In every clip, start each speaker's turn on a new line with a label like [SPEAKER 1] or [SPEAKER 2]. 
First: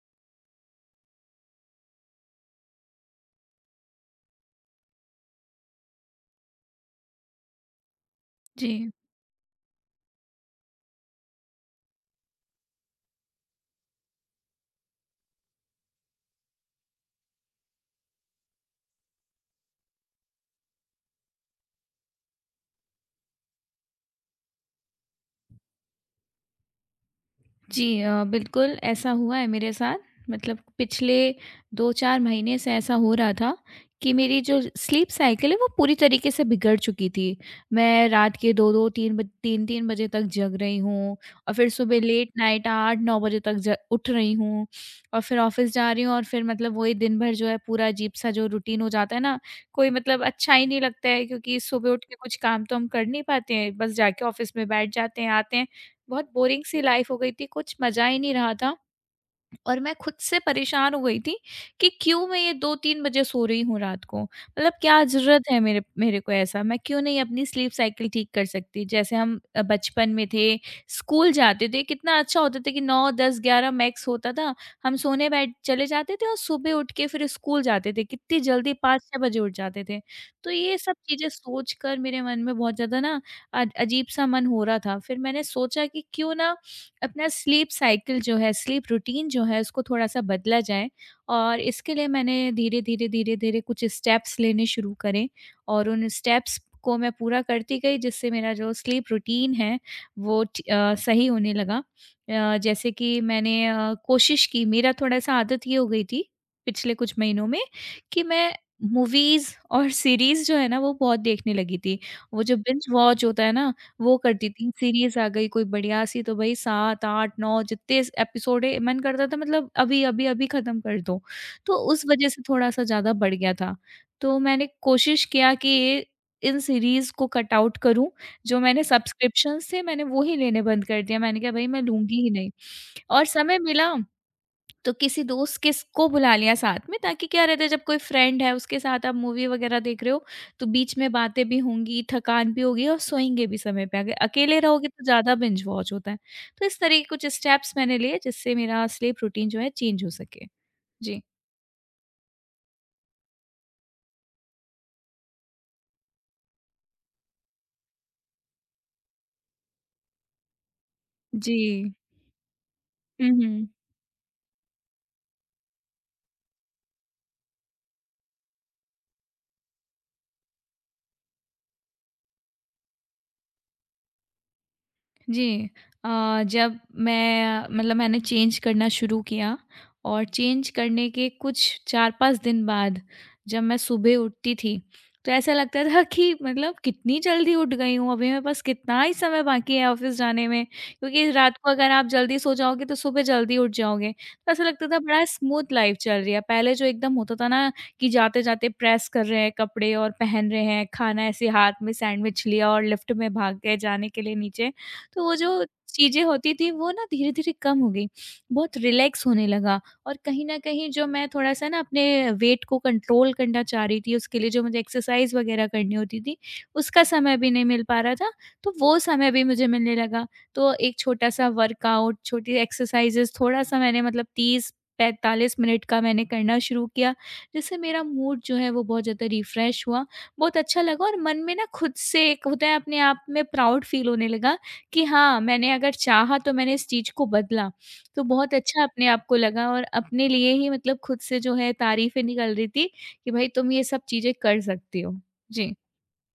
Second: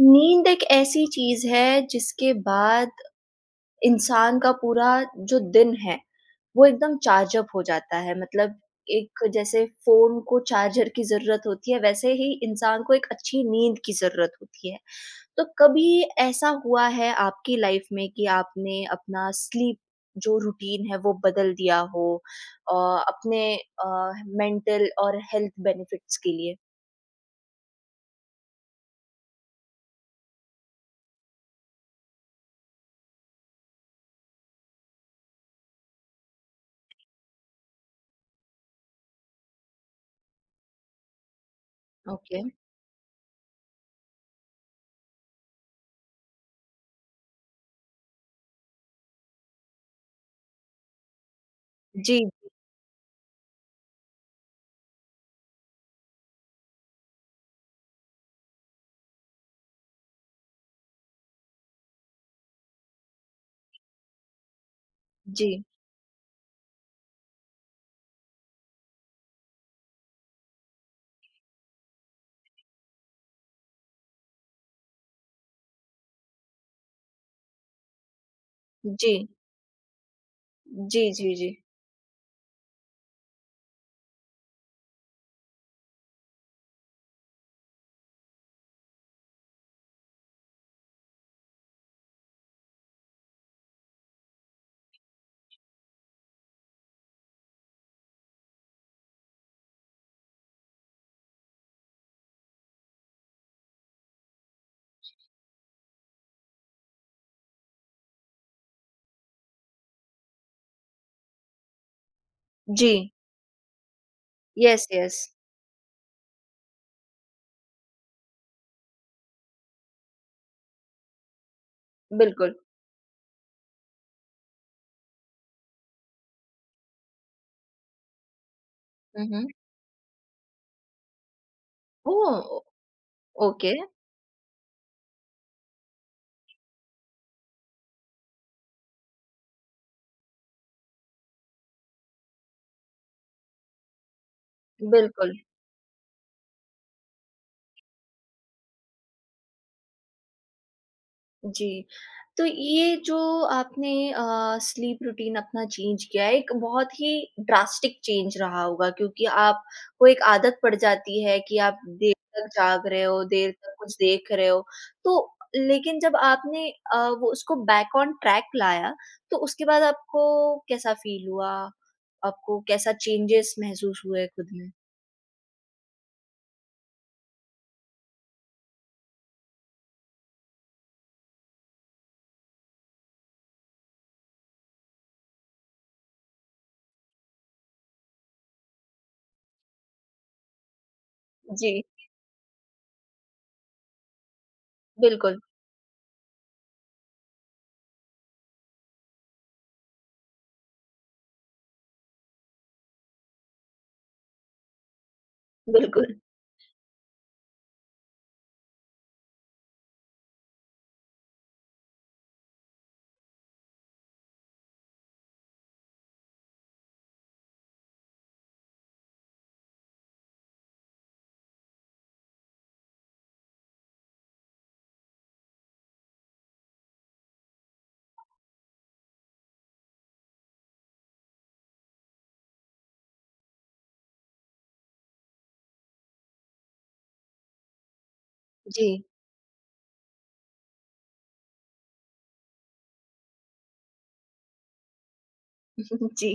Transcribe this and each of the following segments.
[SPEAKER 1] नींद एक ऐसी चीज है जिसके बाद इंसान का पूरा जो दिन है वो एकदम चार्ज अप हो जाता है, मतलब
[SPEAKER 2] जी।
[SPEAKER 1] एक जैसे फोन को चार्जर की जरूरत होती है, वैसे ही इंसान को एक अच्छी नींद की जरूरत होती है। तो कभी ऐसा हुआ है आपकी लाइफ में कि आपने अपना स्लीप जो रूटीन है वो बदल दिया हो, अ, अपने मेंटल और हेल्थ बेनिफिट्स के लिए?
[SPEAKER 2] जी बिल्कुल ऐसा हुआ है मेरे साथ। मतलब पिछले 2-4 महीने से ऐसा हो रहा था कि मेरी जो स्लीप साइकिल है वो पूरी तरीके से बिगड़ चुकी थी। मैं रात के 2-2 3 बज 3-3 बजे तक जग रही हूँ और फिर सुबह लेट
[SPEAKER 1] ओके।
[SPEAKER 2] नाइट 8-9 बजे तक ज उठ रही हूँ और फिर ऑफ़िस जा रही हूँ, और फिर मतलब वही दिन भर जो है पूरा अजीब-सा जो रूटीन हो जाता है ना, कोई मतलब अच्छा ही नहीं लगता है, क्योंकि सुबह उठ के
[SPEAKER 1] जी,
[SPEAKER 2] कुछ काम तो हम कर नहीं पाते हैं, बस जाके ऑफ़िस में बैठ जाते हैं, आते हैं। बहुत बोरिंग सी लाइफ हो गई थी, कुछ मज़ा ही नहीं रहा था और मैं खुद से परेशान हो गई थी कि क्यों मैं ये 2-3 बजे सो रही हूँ रात को। मतलब क्या ज़रूरत
[SPEAKER 1] जी,
[SPEAKER 2] है मेरे मेरे को ऐसा? मैं क्यों नहीं अपनी स्लीप साइकिल ठीक कर सकती? जैसे हम बचपन में थे, स्कूल जाते थे, कितना अच्छा होता था कि 9, 10, 11 मैक्स होता था। हम सोने बैठ चले जाते थे और सुबह उठ के फिर स्कूल जाते थे, कितनी जल्दी
[SPEAKER 1] जी,
[SPEAKER 2] 5-6 बजे उठ जाते थे। तो ये सब
[SPEAKER 1] जी, जी,
[SPEAKER 2] चीज़ें
[SPEAKER 1] जी,
[SPEAKER 2] सोच कर मेरे मन में बहुत ज़्यादा ना अजीब-सा मन हो रहा था। फिर मैंने सोचा कि क्यों ना अपना स्लीप साइकिल जो है, स्लीप रूटीन जो है, उसको थोड़ा-सा बदला जाए, और इसके लिए मैंने धीरे-धीरे, धीरे-धीरे कुछ स्टेप्स लेने शुरू करे और उन स्टेप्स को मैं पूरा करती गई, जिससे मेरा जो स्लीप रूटीन है, वो सही होने लगा। जैसे कि मैंने कोशिश की। मेरा थोड़ा-सा आदत ये हो गई थी, पिछले कुछ महीनों में, कि मैं मूवीज़ और सीरीज़ जो है ना, वो बहुत देखने लगी थी। वो जो बिंज
[SPEAKER 1] जी,
[SPEAKER 2] वॉच होता है ना, वो करती थी।
[SPEAKER 1] यस, यस,
[SPEAKER 2] सीरीज़ आ गई कोई बढ़िया सी तो भई 7, 8, 9 जितने एपिसोड है मन करता था मतलब अभी ख़त्म कर दो। तो उस वज़ह से
[SPEAKER 1] बिल्कुल।
[SPEAKER 2] थोड़ा-सा ज़्यादा बढ़ गया था। तो मैंने कोशिश किया कि ये इन सीरीज़ को कट आउट करूँ। जो मैंने
[SPEAKER 1] हुँ, हुँ।
[SPEAKER 2] सब्सक्रिप्शंस थे मैंने वो ही लेने बंद कर दिया। मैंने कहा भई मैं लूँगी ही नहीं
[SPEAKER 1] ओह!
[SPEAKER 2] और समय
[SPEAKER 1] ओके,
[SPEAKER 2] मिला तो किसी दोस्त किस को बुला लिया साथ में, ताकि क्या रहता है जब कोई फ्रेंड है उसके साथ आप मूवी वगैरह देख रहे हो, तो बीच में बातें भी होंगी, थकान भी होगी और सोएँगे भी समय पे। अगर अकेले रहोगे तो
[SPEAKER 1] बिल्कुल,
[SPEAKER 2] ज़्यादा बिंज वॉच होता है। तो इस तरह के कुछ स्टेप्स मैंने लिए जिससे मेरा स्लीप रूटीन जो है चेंज हो सके। जी।
[SPEAKER 1] जी। तो ये जो आपने स्लीप रूटीन अपना चेंज किया है, एक बहुत ही ड्रास्टिक चेंज रहा होगा, क्योंकि आपको एक आदत पड़ जाती है
[SPEAKER 2] जी।
[SPEAKER 1] कि आप देर तक जाग रहे हो,
[SPEAKER 2] हुँ,
[SPEAKER 1] देर
[SPEAKER 2] हुँ।
[SPEAKER 1] तक कुछ देख रहे हो। तो लेकिन जब आपने वो उसको बैक ऑन ट्रैक लाया, तो उसके बाद आपको कैसा फ़ील हुआ? आपको कैसा चेंजेस महसूस हुए खुद में?
[SPEAKER 2] जी। अ, जब मैं मैंने चेंज करना शुरू किया और चेंज करने के कुछ 4-5 दिन बाद जब मैं सुबह उठती थी, तो ऐसा लगता था कि मतलब कितनी जल्दी उठ गई हूँ, अभी मेरे पास कितना ही समय बाकी है ऑफ़िस जाने में। क्योंकि रात को
[SPEAKER 1] जी,
[SPEAKER 2] अगर आप जल्दी सो जाओगे तो सुबह जल्दी उठ जाओगे। तो ऐसा लगता था बड़ा
[SPEAKER 1] बिल्कुल।
[SPEAKER 2] स्मूथ लाइफ़ चल रही है। पहले जो एकदम होता था ना, कि जाते-जाते प्रेस कर रहे हैं कपड़े और पहन रहे हैं, खाना ऐसे हाथ में सैंडविच लिया और लिफ्ट में भाग गए जाने के लिए नीचे, तो वो जो
[SPEAKER 1] बिल्कुल।
[SPEAKER 2] चीज़ें होती थी वो ना धीरे-धीरे कम हो गई। बहुत रिलैक्स होने लगा, और कहीं न कहीं जो मैं थोड़ा-सा ना अपने वेट को कंट्रोल करना चाह रही थी, उसके लिए जो मुझे एक्सरसाइज़ वगैरह करनी होती थी, उसका समय भी नहीं मिल पा रहा था, तो वो समय भी मुझे मिलने लगा। तो एक छोटा-सा वर्कआउट, छोटी एक्सरसाइज़ेज़ थोड़ा-सा मैंने मतलब 30-45 मिनट का मैंने करना शुरू किया, जिससे मेरा मूड जो है वो बहुत ज़्यादा रिफ्रेश हुआ। बहुत अच्छा लगा और मन में ना खुद से एक होता है अपने आप में प्राउड फ़ील होने लगा कि हाँ, मैंने अगर चाहा तो मैंने इस चीज़ को बदला। तो बहुत अच्छा
[SPEAKER 1] जी।
[SPEAKER 2] अपने आप को लगा और अपने लिए ही मतलब खुद से जो है तारीफ़ें निकल रही थी कि भाई तुम ये सब चीज़ें कर सकती हो। जी,
[SPEAKER 1] जी।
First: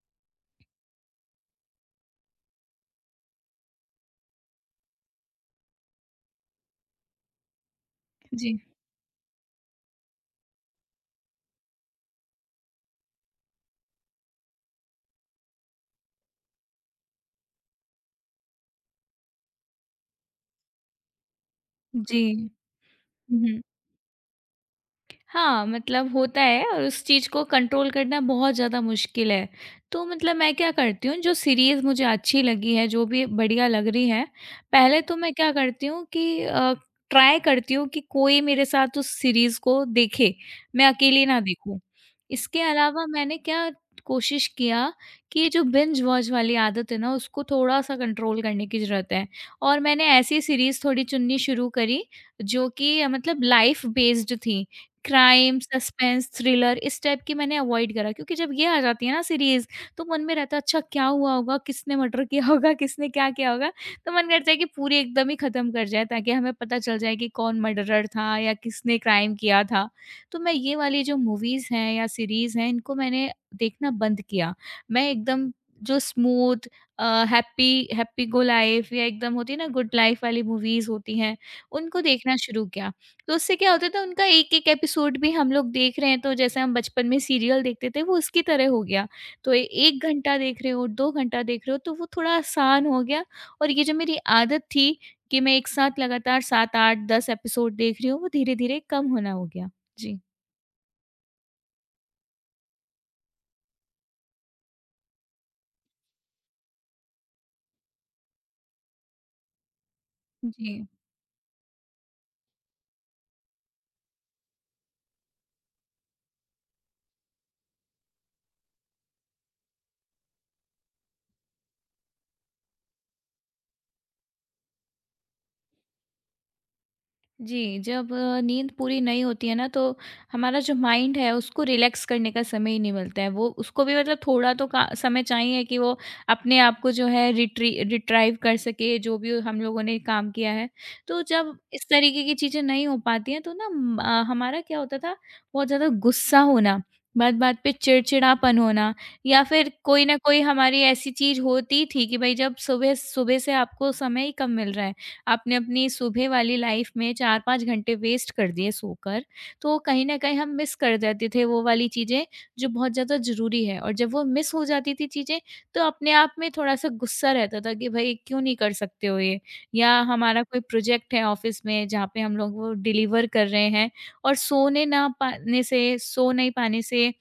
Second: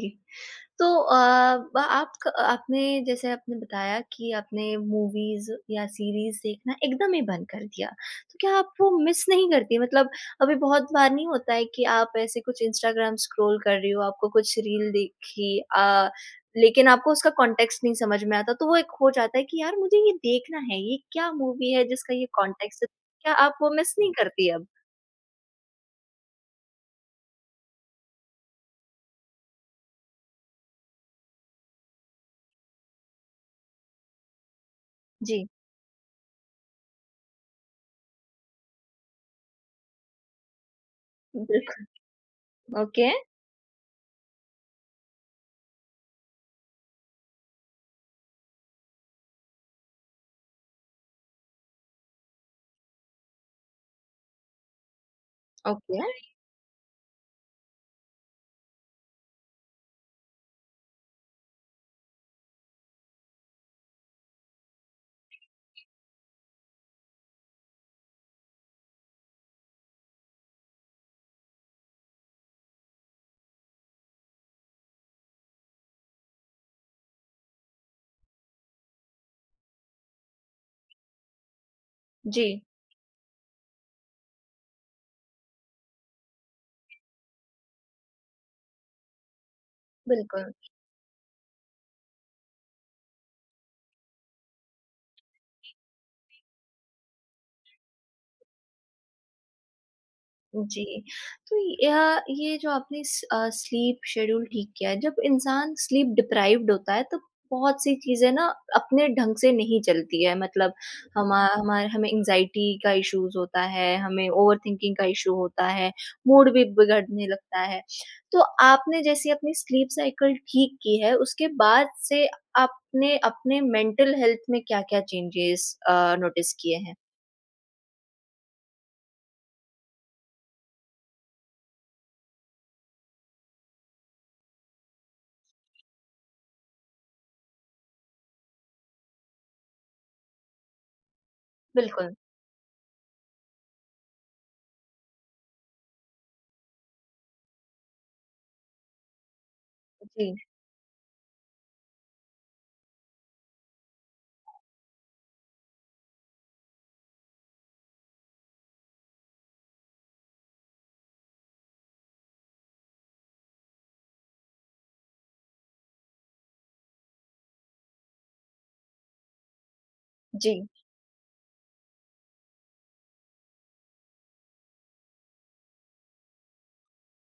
[SPEAKER 1] तो अ, ब आप क आपने जैसे आपने बताया कि आपने मूवीज़ या सीरीज़ देखना एकदम ही बंद कर दिया। तो क्या
[SPEAKER 2] जी,
[SPEAKER 1] आप वो मिस नहीं करती? मतलब अभी बहुत बार नहीं होता है कि आप ऐसे कुछ इंस्टाग्राम स्क्रॉल कर रही हो, आपको कुछ रील देखी, अ, लेकिन आपको उसका कॉन्टेक्स्ट नहीं समझ में आता, तो वो एक हो जाता है कि यार मुझे ये देखना है, ये क्या मूवी है जिसका
[SPEAKER 2] जी।
[SPEAKER 1] ये कॉन्टेक्स्ट है? क्या
[SPEAKER 2] हुँ,
[SPEAKER 1] आप
[SPEAKER 2] हुँ।
[SPEAKER 1] वो मिस नहीं करती अब?
[SPEAKER 2] हाँ, मतलब होता है और उस चीज़ को कंट्रोल करना बहुत ज़्यादा मुश्किल है। तो मतलब मैं क्या करती हूँ, जो सीरीज़ मुझे अच्छी लगी है, जो भी बढ़िया लग रही है, पहले तो मैं
[SPEAKER 1] जी।
[SPEAKER 2] क्या करती हूँ कि ट्राई करती हूँ कि कोई मेरे साथ उस सीरीज़ को देखे, मैं अकेली ना देखूँ।
[SPEAKER 1] बिल्कुल।
[SPEAKER 2] इसके अलावा
[SPEAKER 1] ओके,
[SPEAKER 2] मैंने क्या कोशिश किया कि ये जो बिंज वॉच वाली आदत है ना, उसको थोड़ा-सा कंट्रोल करने की ज़रूरत है, और मैंने ऐसी सीरीज़ थोड़ी चुननी शुरू करी, जो कि मतलब लाइफ़ बेस्ड थी। Crime,
[SPEAKER 1] okay.
[SPEAKER 2] सस्पेंस, थ्रिलर इस टाइप की मैंने अवॉइड करा, क्योंकि जब ये आ जाती है ना सीरीज़ तो मन में रहता है अच्छा क्या हुआ होगा? किसने मर्डर किया होगा? किसने क्या किया होगा? तो मन करता है कि पूरी एकदम ही खत्म कर जाए ताकि हमें पता चल जाए कि कौन मर्डरर था या किसने क्राइम किया था। तो मैं ये वाली जो मूवीज़ हैं या सीरीज़ हैं इनको मैंने देखना बंद किया। मैं एकदम जो smooth, happy happy go life या एकदम होती है ना गुड लाइफ वाली मूवीज़ होती हैं, उनको देखना
[SPEAKER 1] जी,
[SPEAKER 2] शुरू किया। तो उससे क्या होता था उनका एक-एक एपिसोड भी हम लोग देख रहे हैं तो जैसे हम बचपन में सीरियल देखते थे वो उसकी तरह हो गया। तो 1 घंटा
[SPEAKER 1] बिल्कुल।
[SPEAKER 2] देख रहे हो, 2 घंटा देख रहे हो तो वो थोड़ा आसान हो गया, और ये जो मेरी आदत थी कि मैं एक साथ लगातार 7, 8, 10 एपिसोड देख रही हूँ वो धीरे-धीरे कम होना हो गया। जी।
[SPEAKER 1] जी, तो यह ये जो आपने स्लीप शेड्यूल ठीक किया है, जब इंसान स्लीप डिप्राइव्ड होता है, तब बहुत सी चीज़ें ना अपने ढंग से नहीं चलती है। मतलब
[SPEAKER 2] जी,
[SPEAKER 1] हमा हमारे हमें एंग्ज़ायटी का इश्यूज़ होता है, हमें ओवरथिंकिंग का इश्यू होता है, मूड भी बिगड़ने लगता है। तो आपने जैसे अपनी स्लीप साइकिल ठीक की है, उसके बाद से आपने अपने मेंटल हेल्थ में क्या-क्या चेंजेस नोटिस किए हैं?
[SPEAKER 2] जी, जब नींद पूरी नहीं होती है ना तो हमारा जो माइंड है उसको रिलैक्स करने का समय ही नहीं मिलता है। वो उसको भी मतलब थोड़ा तो का समय चाहिए कि वो अपने आप को जो है रिट्री रिट्राइव कर सके, जो भी हम लोगों ने काम किया है। तो जब इस
[SPEAKER 1] बिल्कुल,
[SPEAKER 2] तरीके की चीज़ें नहीं हो पाती हैं तो ना हमारा क्या होता था, बहुत ज़्यादा गुस्सा होना, बात-बात पे चिड़चिड़ापन होना, या फिर कोई न
[SPEAKER 1] जी,
[SPEAKER 2] कोई हमारी ऐसी चीज़ होती थी कि भई जब सुबह सुबह से आपको समय ही कम मिल रहा है। आपने अपनी सुबह वाली लाइफ में 4-5 घंटे वेस्ट कर दिए सोकर, तो कहीं न कहीं हम मिस कर जाते थे वो वाली चीज़ें जो बहुत ज़्यादा ज़रूरी है, और जब वो मिस हो जाती थी चीज़ें, तो अपने आप में थोड़ा-सा गुस्सा रहता था कि भई क्यों नहीं कर सकते हो ये? या हमारा कोई
[SPEAKER 1] जी,
[SPEAKER 2] प्रोजेक्ट है ऑफ़िस में जहाँ पे हम लोग वो डिलीवर कर रहे हैं, और सोने ना पाने से, सो नहीं पाने से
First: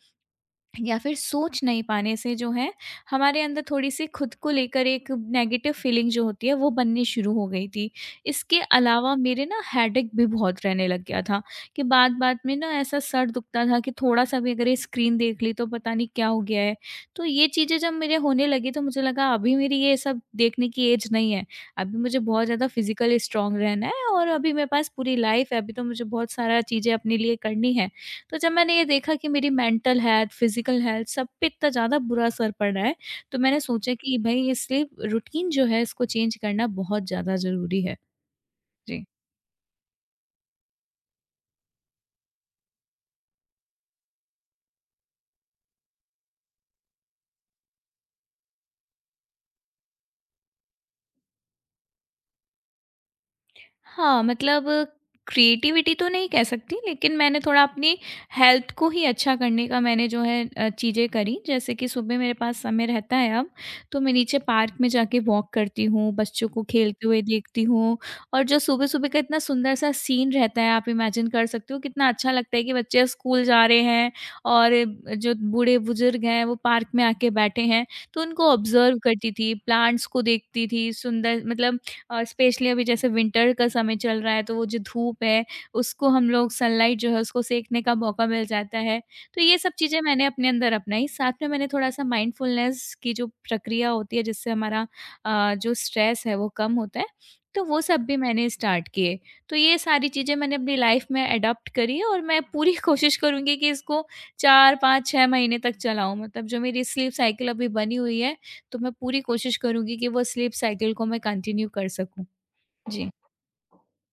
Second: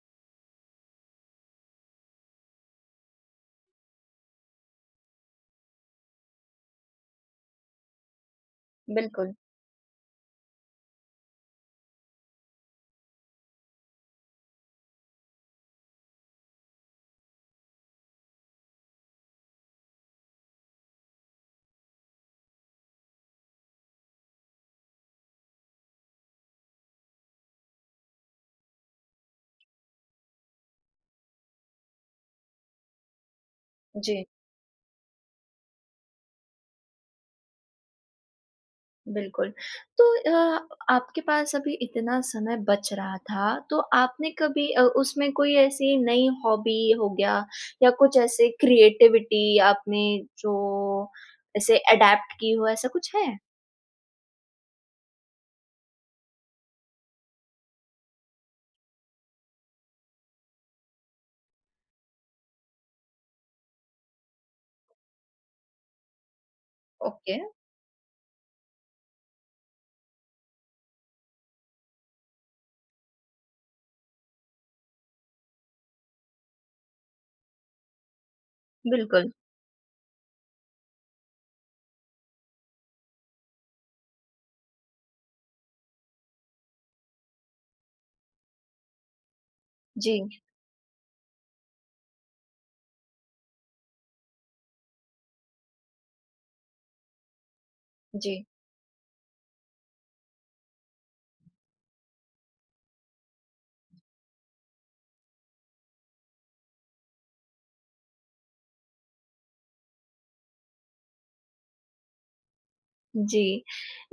[SPEAKER 2] या फिर सोच नहीं पाने से जो है हमारे अंदर थोड़ी-सी खुद को लेकर एक नेगेटिव फीलिंग जो होती है वो बननी शुरू हो गई थी। इसके अलावा
[SPEAKER 1] बिल्कुल,
[SPEAKER 2] मेरे ना हेडेक भी बहुत रहने लग गया था कि बात-बात में ना ऐसा सर दुखता था कि थोड़ा-सा भी अगर ये स्क्रीन देख ली तो पता नहीं क्या हो गया है। तो ये चीज़ें जब मेरे होने लगी तो मुझे लगा अभी मेरी ये सब देखने की एज नहीं है। अभी मुझे बहुत ज़्यादा फिज़िकली स्ट्रॉन्ग रहना है और अभी मेरे पास पूरी लाइफ़ है, अभी तो मुझे बहुत सारा चीज़ें अपने लिए करनी है। तो जब मैंने ये देखा कि मेरी मेंटल हेल्थ, फिज़िकल हेल्थ सब पे इतना ज़्यादा बुरा असर पड़ रहा है, तो मैंने सोचा कि
[SPEAKER 1] जी।
[SPEAKER 2] भई इसलिए रूटीन जो है इसको चेंज करना बहुत ज़्यादा ज़रूरी है। जी।
[SPEAKER 1] बिल्कुल। तो अ, आपके पास अभी इतना समय बच रहा था, तो आपने कभी उसमें कोई ऐसी नई हॉबी हो गया या कुछ ऐसे क्रिएटिविटी आपने जो ऐसे अडैप्ट की हो, ऐसा कुछ है?
[SPEAKER 2] हाँ, मतलब क्रिएटिविटी तो नहीं कह सकती, लेकिन मैंने थोड़ा अपनी हेल्थ को ही अच्छा करने का मैंने जो है चीज़ें करी। जैसे कि सुबह मेरे पास समय रहता है अब, तो मैं नीचे पार्क में जाके वॉक करती हूँ, बच्चों को खेलते हुए
[SPEAKER 1] ओके,
[SPEAKER 2] देखती हूँ, और जो सुबह-सुबह का इतना सुंदर-सा सीन रहता है, आप इमेजिन कर सकते हो, कितना अच्छा लगता है कि बच्चे स्कूल जा रहे हैं और जो बूढ़े-बुज़ुर्ग हैं, वो पार्क में आके बैठे हैं। तो उनको ऑब्ज़र्व
[SPEAKER 1] बिल्कुल।
[SPEAKER 2] करती थी, प्लांट्स को देखती थी, सुंदर मतलब, स्पेशली अभी जैसे विंटर का समय चल रहा है तो वो जो धूप है उसको हम लोग सनलाइट जो है उसको सेकने का मौका मिल जाता है। तो ये सब चीज़ें मैंने
[SPEAKER 1] जी,
[SPEAKER 2] अपने अंदर अपनाई, साथ में मैंने थोड़ा-सा माइंडफुलनेस की जो प्रक्रिया होती है जिससे हमारा जो स्ट्रेस है वो कम होता है, तो वो सब भी
[SPEAKER 1] जी।
[SPEAKER 2] मैंने स्टार्ट किए। तो ये सारी चीज़ें मैंने अपनी लाइफ़ में एडॉप्ट करी है, और मैं पूरी कोशिश करूँगी कि इसको 4, 5, 6 महीने तक चलाऊँ। मतलब जो मेरी स्लीप साइकिल अभी बनी हुई है, तो मैं पूरी कोशिश करूँगी कि वो स्लीप साइकिल को मैं कंटिन्यू कर सकूँ। जी।
[SPEAKER 1] जी,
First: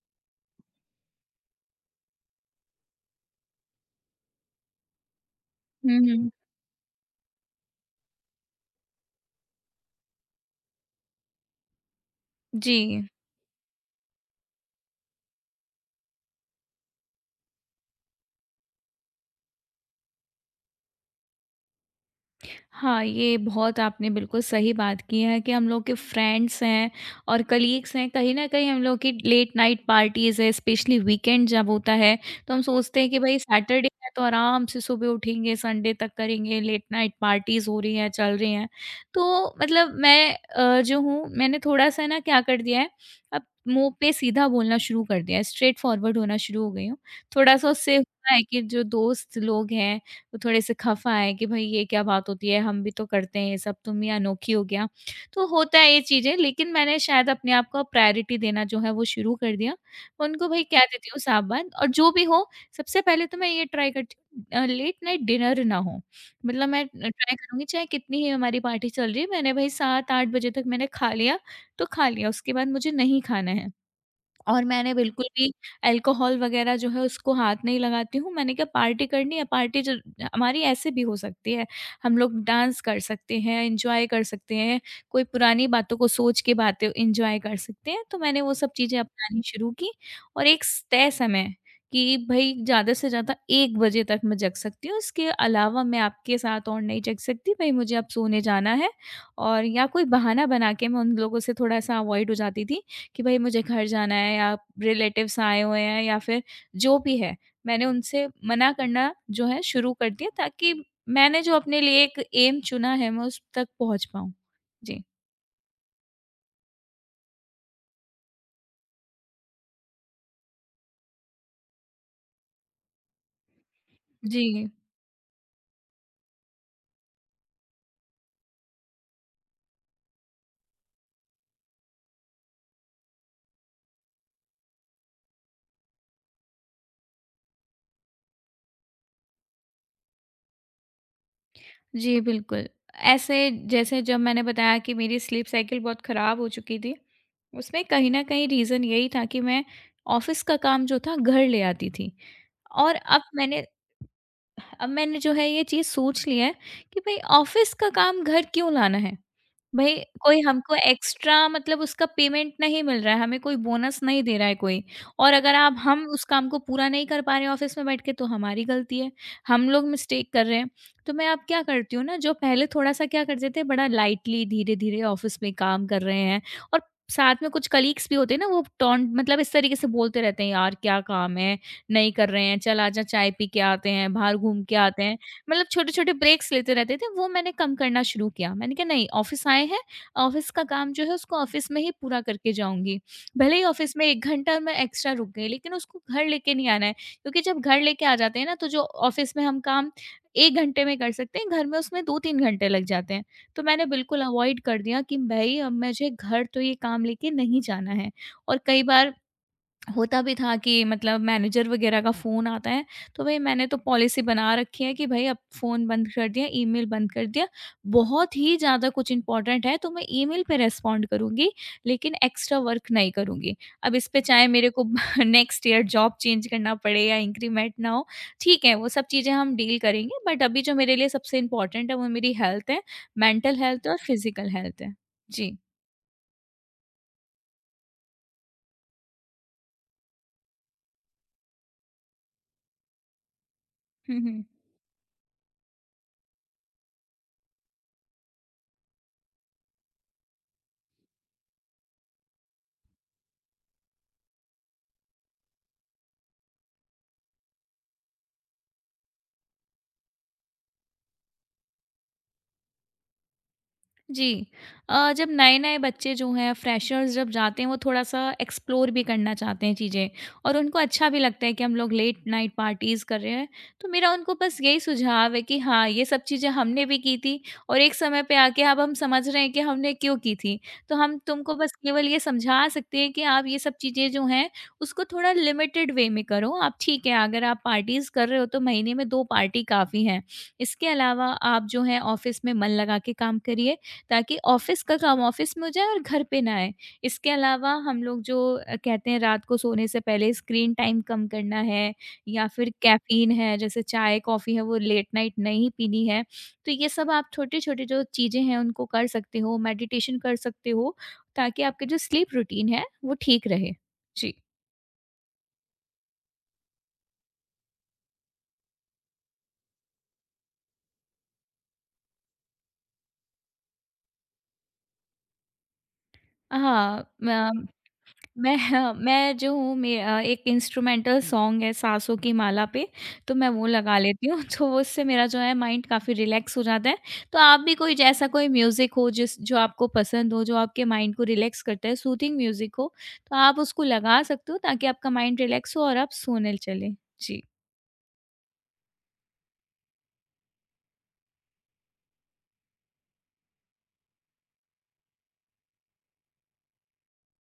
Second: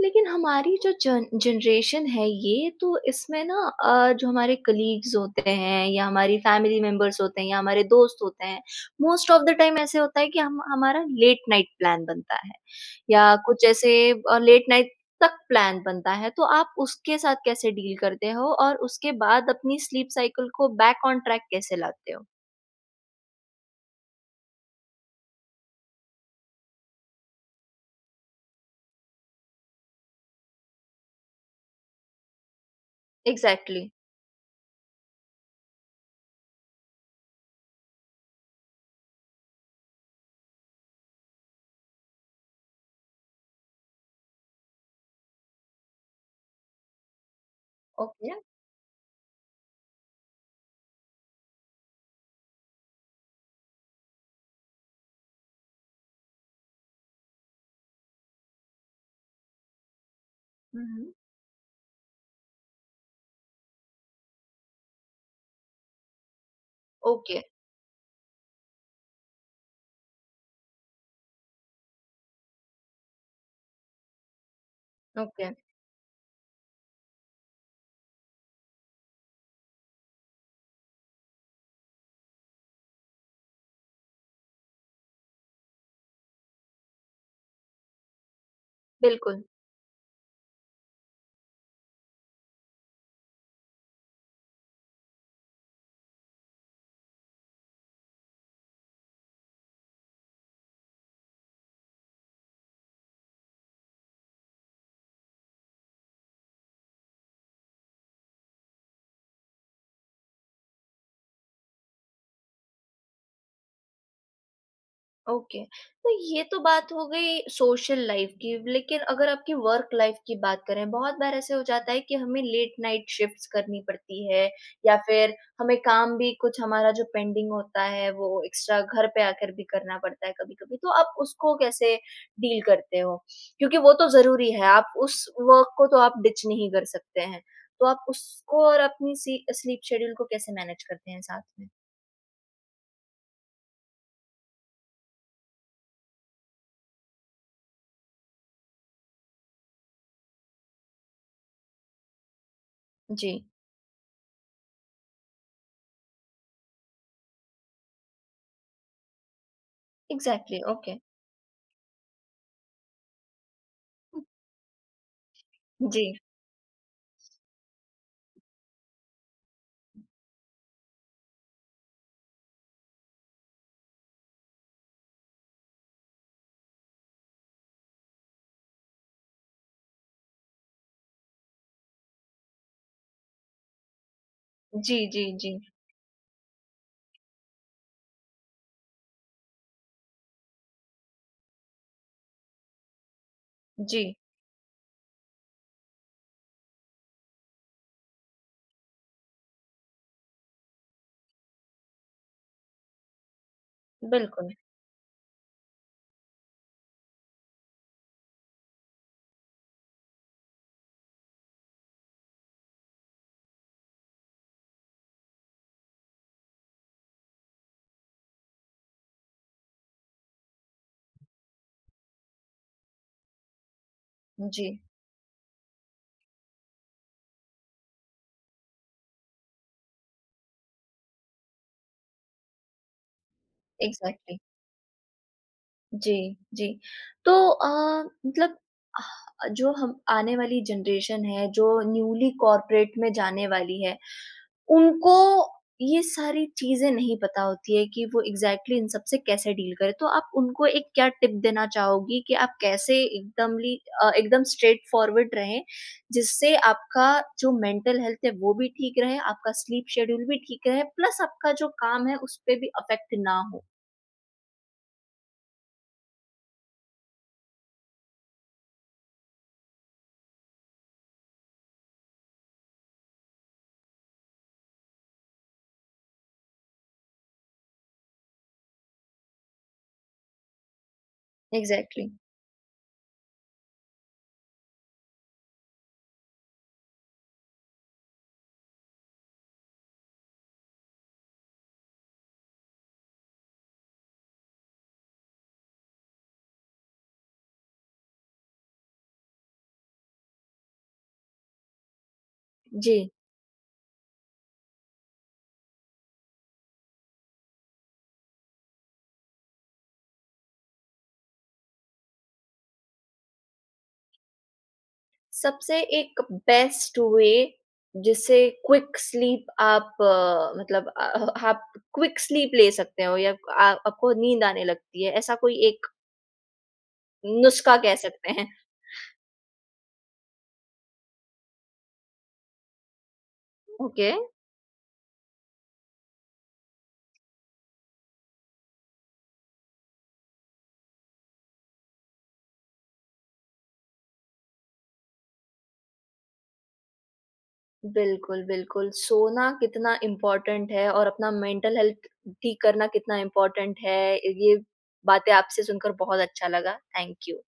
[SPEAKER 1] लेकिन हमारी जो जन जनरेशन है, ये तो इसमें ना जो हमारे कलीग्स होते हैं
[SPEAKER 2] हुँ,
[SPEAKER 1] या
[SPEAKER 2] हुँ।
[SPEAKER 1] हमारी फैमिली मेंबर्स होते हैं या हमारे दोस्त होते हैं, मोस्ट ऑफ द टाइम ऐसे होता है कि हम हमारा लेट नाइट प्लान बनता है
[SPEAKER 2] जी।
[SPEAKER 1] या कुछ ऐसे लेट नाइट तक प्लान बनता है, तो आप उसके साथ कैसे डील करते हो और उसके बाद अपनी स्लीप साइकिल को बैक ऑन ट्रैक कैसे लाते हो?
[SPEAKER 2] हाँ, ये बहुत आपने बिल्कुल सही बात की है कि हम लोग के फ्रेंड्स हैं और कलीग्स हैं, कहीं न कहीं हम लोग की लेट नाइट पार्टीज़ है, स्पेशली वीकेंड जब होता है, तो हम सोचते हैं कि भई सैटरडे
[SPEAKER 1] एग्ज़ैक्टली,
[SPEAKER 2] है, तो आराम से सुबह उठेंगे, संडे तक करेंगे, लेट नाइट पार्टीज़ हो रही हैं, चल रही हैं। तो मतलब मैं जो हूँ, मैंने थोड़ा-सा ना क्या कर दिया है, अब मुँह पे सीधा बोलना शुरू कर दिया है, स्ट्रेट फॉरवर्ड होना शुरू हो गई हूँ। थोड़ा-सा उससे
[SPEAKER 1] ओके,
[SPEAKER 2] हुआ है कि जो दोस्त लोग हैं, वो थोड़े से खफ़ा आए कि भई ये क्या बात होती है, हम भी तो करते हैं ये सब, तुम ये अनोखी हो क्या? तो होता है ये चीज़ें, लेकिन मैंने शायद अपने आप को प्रायोरिटी देना जो है वो शुरू कर दिया। मैं उनको भई कह
[SPEAKER 1] हुँ,
[SPEAKER 2] देती
[SPEAKER 1] हुँ,
[SPEAKER 2] हूँ साफ-बात, और जो भी हो सबसे पहले तो मैं ये ट्राई करती हूँ लेट नाइट डिनर ना हो। मतलब मैं ट्राई
[SPEAKER 1] ओके,
[SPEAKER 2] करूँगी चाहे कितनी ही हमारी पार्टी चल रही है, मैंने भई 7-8 बजे तक मैंने खा लिया, तो खा लिया, उसके बाद मुझे नहीं खाना है। और मैंने बिल्कुल
[SPEAKER 1] ओके,
[SPEAKER 2] भी अल्कोहल वगैरह जो है, उसको हाथ नहीं लगाती हूँ। मैंने कहा पार्टी करनी है, पार्टी ज हमारी ऐसे भी हो सकती है। हम लोग डांस कर सकते हैं, एन्जॉय कर सकते हैं, कोई पुरानी बातों को सोच के बातें एन्जॉय कर सकते हैं। तो मैंने वो सब चीज़ें अपनानी
[SPEAKER 1] बिल्कुल।
[SPEAKER 2] शुरू की, और एक स तय समय, कि भई ज़्यादा से ज़्यादा 1 बजे तक मैं जग सकती हूँ, इसके अलावा मैं आपके साथ और नहीं जग सकती, भई मुझे अब सोने जाना है। और या कोई बहाना बना के मैं उन लोगों से थोड़ा-सा अवॉइड हो जाती थी कि भाई मुझे घर जाना है, या रिलेटिव्स आए हुए हैं, या फिर जो भी है, मैंने उनसे मना करना जो है शुरू कर दिया, ताकि मैंने जो अपने लिए एक एम चुना है, मैं उस तक पहुँच पाऊँ। जी।
[SPEAKER 1] ओके, तो ये तो बात हो गई सोशल लाइफ की, लेकिन अगर आपकी वर्क लाइफ की बात करें, बहुत बार ऐसे हो जाता है कि हमें लेट नाइट शिफ्ट्स करनी पड़ती है
[SPEAKER 2] जी।
[SPEAKER 1] या फिर हमें काम भी कुछ हमारा जो पेंडिंग होता है वो एक्स्ट्रा घर पे आकर भी करना पड़ता है कभी कभी, तो आप उसको कैसे डील करते हो? क्योंकि वो तो जरूरी है, आप उस वर्क को तो आप डिच नहीं कर सकते हैं, तो आप उसको और अपनी स्लीप शेड्यूल को कैसे मैनेज करते हैं साथ में?
[SPEAKER 2] जी, बिल्कुल। ऐसे जैसे जब मैंने बताया कि मेरी स्लीप साइकिल बहुत ख़राब हो चुकी थी, उसमें कहीं न कहीं रीज़न यही था कि मैं ऑफ़िस का काम जो था घर ले आती थी। और अब
[SPEAKER 1] जी।
[SPEAKER 2] मैंने अब मैंने जो है ये चीज़ सोच ली है कि भई ऑफ़िस का काम घर क्यों लाना है? भई कोई
[SPEAKER 1] एग्जैक्टली।
[SPEAKER 2] हमको
[SPEAKER 1] ओके।
[SPEAKER 2] एक्स्ट्रा, मतलब उसका पेमेंट नहीं मिल रहा है, हमें कोई बोनस नहीं दे रहा है कोई। और अगर आप
[SPEAKER 1] जी।
[SPEAKER 2] हम उस काम को पूरा नहीं कर पा रहे हैं ऑफ़िस में बैठ के, तो हमारी गलती है, हम लोग मिस्टेक कर रहे हैं। तो मैं अब क्या करती हूँ ना, जो पहले थोड़ा-सा क्या करते थे, बड़ा लाइटली धीरे-धीरे ऑफ़िस में काम कर रहे हैं, और साथ में कुछ कलीग्स भी होते हैं ना, वो टॉन्ट, मतलब इस तरीके से बोलते रहते हैं, "यार क्या काम है? नहीं कर रहे हैं, चल आजा चाय पी के आते हैं, बाहर घूम के
[SPEAKER 1] जी,
[SPEAKER 2] आते हैं।"
[SPEAKER 1] जी, जी,
[SPEAKER 2] मतलब छोटे-छोटे ब्रेक्स लेते रहते थे, वो मैंने कम करना शुरू किया। मैंने कहा नहीं, ऑफ़िस आए हैं, ऑफ़िस का काम जो है उसको ऑफ़िस में ही पूरा करके जाऊँगी। भले ही ऑफ़िस
[SPEAKER 1] जी,
[SPEAKER 2] में 1 घंटा मैं एक्स्ट्रा रुक गई, लेकिन उसको घर लेके नहीं आना है। क्योंकि जब घर लेके आ जाते हैं ना, तो जो ऑफ़िस में हम काम 1 घंटे में कर सकते हैं, घर में उसमें 2-3 घंटे लग जाते हैं। तो मैंने बिल्कुल
[SPEAKER 1] बिल्कुल,
[SPEAKER 2] अवॉइड कर दिया कि भई अब मुझे घर तो ये काम लेके नहीं जाना है। और कई बार होता भी था कि, मतलब, मैनेजर वगैरह का फ़ोन आता है, तो भई मैंने तो पॉलिसी बना रखी है कि भई अब फ़ोन बंद कर दिया, ईमेल बंद कर दिया। बहुत ही ज़्यादा कुछ इम्पोर्टेंट है तो मैं ईमेल पे रेस्पॉन्ड करूँगी, लेकिन एक्स्ट्रा वर्क नहीं करूँगी। अब इस पे चाहे
[SPEAKER 1] जी,
[SPEAKER 2] मेरे को नेक्स्ट ईयर जॉब चेंज करना पड़े या इंक्रीमेंट ना हो, ठीक है, वो सब चीज़ें हम डील करेंगे, बट अभी जो मेरे लिए सबसे इम्पोर्टेंट है वो मेरी हेल्थ है, मेंटल हेल्थ है और
[SPEAKER 1] एग्ज़ैक्टली,
[SPEAKER 2] फिज़िकल हेल्थ है। जी।
[SPEAKER 1] जी, जी। तो मतलब ह जो हम आने वाली जनरेशन है, जो न्यूली कॉर्पोरेट में जाने वाली है,
[SPEAKER 2] हुँ, हुँ।
[SPEAKER 1] उनको ये सारी चीज़ें नहीं पता होती है कि वो एग्ज़ैक्टली इन सब से कैसे डील करें। तो आप उनको एक क्या टिप देना चाहोगी कि आप कैसे एकदम स्ट्रेट फॉरवर्ड रहें, जिससे आपका जो मेंटल हेल्थ है वो भी ठीक रहे, आपका स्लीप शेड्यूल भी ठीक रहे, प्लस आपका जो काम है उस पे भी अफ़ेक्ट ना हो?
[SPEAKER 2] जी। जब नए-नए बच्चे जो हैं फ्रेशर्स जब जाते हैं, वो थोड़ा-सा एक्सप्लोर भी करना चाहते हैं चीज़ें, और उनको अच्छा भी लगता है कि हम लोग लेट नाइट पार्टीज़ कर रहे हैं। तो मेरा उनको बस यही सुझाव है कि हाँ, ये सब चीज़ें हमने भी की थी, और एक समय पे आके अब हम समझ रहे हैं कि हमने क्यों की थी। तो हम तुमको बस केवल
[SPEAKER 1] एग्ज़ैक्टली।
[SPEAKER 2] ये समझा सकते हैं कि आप ये सब चीज़ें जो हैं उसको थोड़ा लिमिटेड वे में करो। आप ठीक है, अगर आप पार्टीज़ कर रहे हो, तो महीने में 2 पार्टी काफ़ी हैं। इसके अलावा आप जो है ऑफ़िस में मन लगा के काम करिए, ताकि ऑफ़िस का काम ऑफ़िस में हो जाए और घर पे ना आए। इसके अलावा हम लोग जो कहते हैं, रात को सोने से पहले स्क्रीन टाइम कम करना है, या फिर
[SPEAKER 1] जी।
[SPEAKER 2] कैफ़ीन है, जैसे चाय, कॉफ़ी है, वो लेट नाइट नहीं पीनी है। तो ये सब आप छोटे-छोटे जो चीज़ें हैं उनको कर सकते हो, मेडिटेशन कर सकते हो, ताकि आपकी जो स्लीप रूटीन है वो ठीक रहे। जी।
[SPEAKER 1] सबसे एक बेस्ट वे जिससे क्विक स्लीप आप मतलब आप क्विक स्लीप ले सकते हो या आपको नींद आने लगती है, ऐसा कोई एक
[SPEAKER 2] हाँ। म
[SPEAKER 1] नुस्खा कह सकते हैं?
[SPEAKER 2] मैं, हाँ, मैं जो हूँ मैं एक इंस्ट्रूमेंटल सॉन्ग है सासों की माला पे, तो मैं वो लगा
[SPEAKER 1] ओके।
[SPEAKER 2] लेती हूँ। तो उससे मेरा जो है माइंड काफ़ी रिलैक्स हो जाता है। तो आप भी कोई, जैसा कोई म्यूज़िक हो जिस जो आपको पसंद हो, जो आपके माइंड को रिलैक्स करता है, सूथिंग म्यूज़िक हो, तो आप उसको लगा सकते हो, ताकि आपका माइंड रिलैक्स हो और आप सोने चलें। जी।
[SPEAKER 1] बिल्कुल बिल्कुल सोना कितना इम्पोर्टेंट है, और अपना मेंटल हेल्थ ठीक करना कितना इम्पोर्टेंट है, ये बातें आपसे सुनकर बहुत अच्छा लगा। Thank you.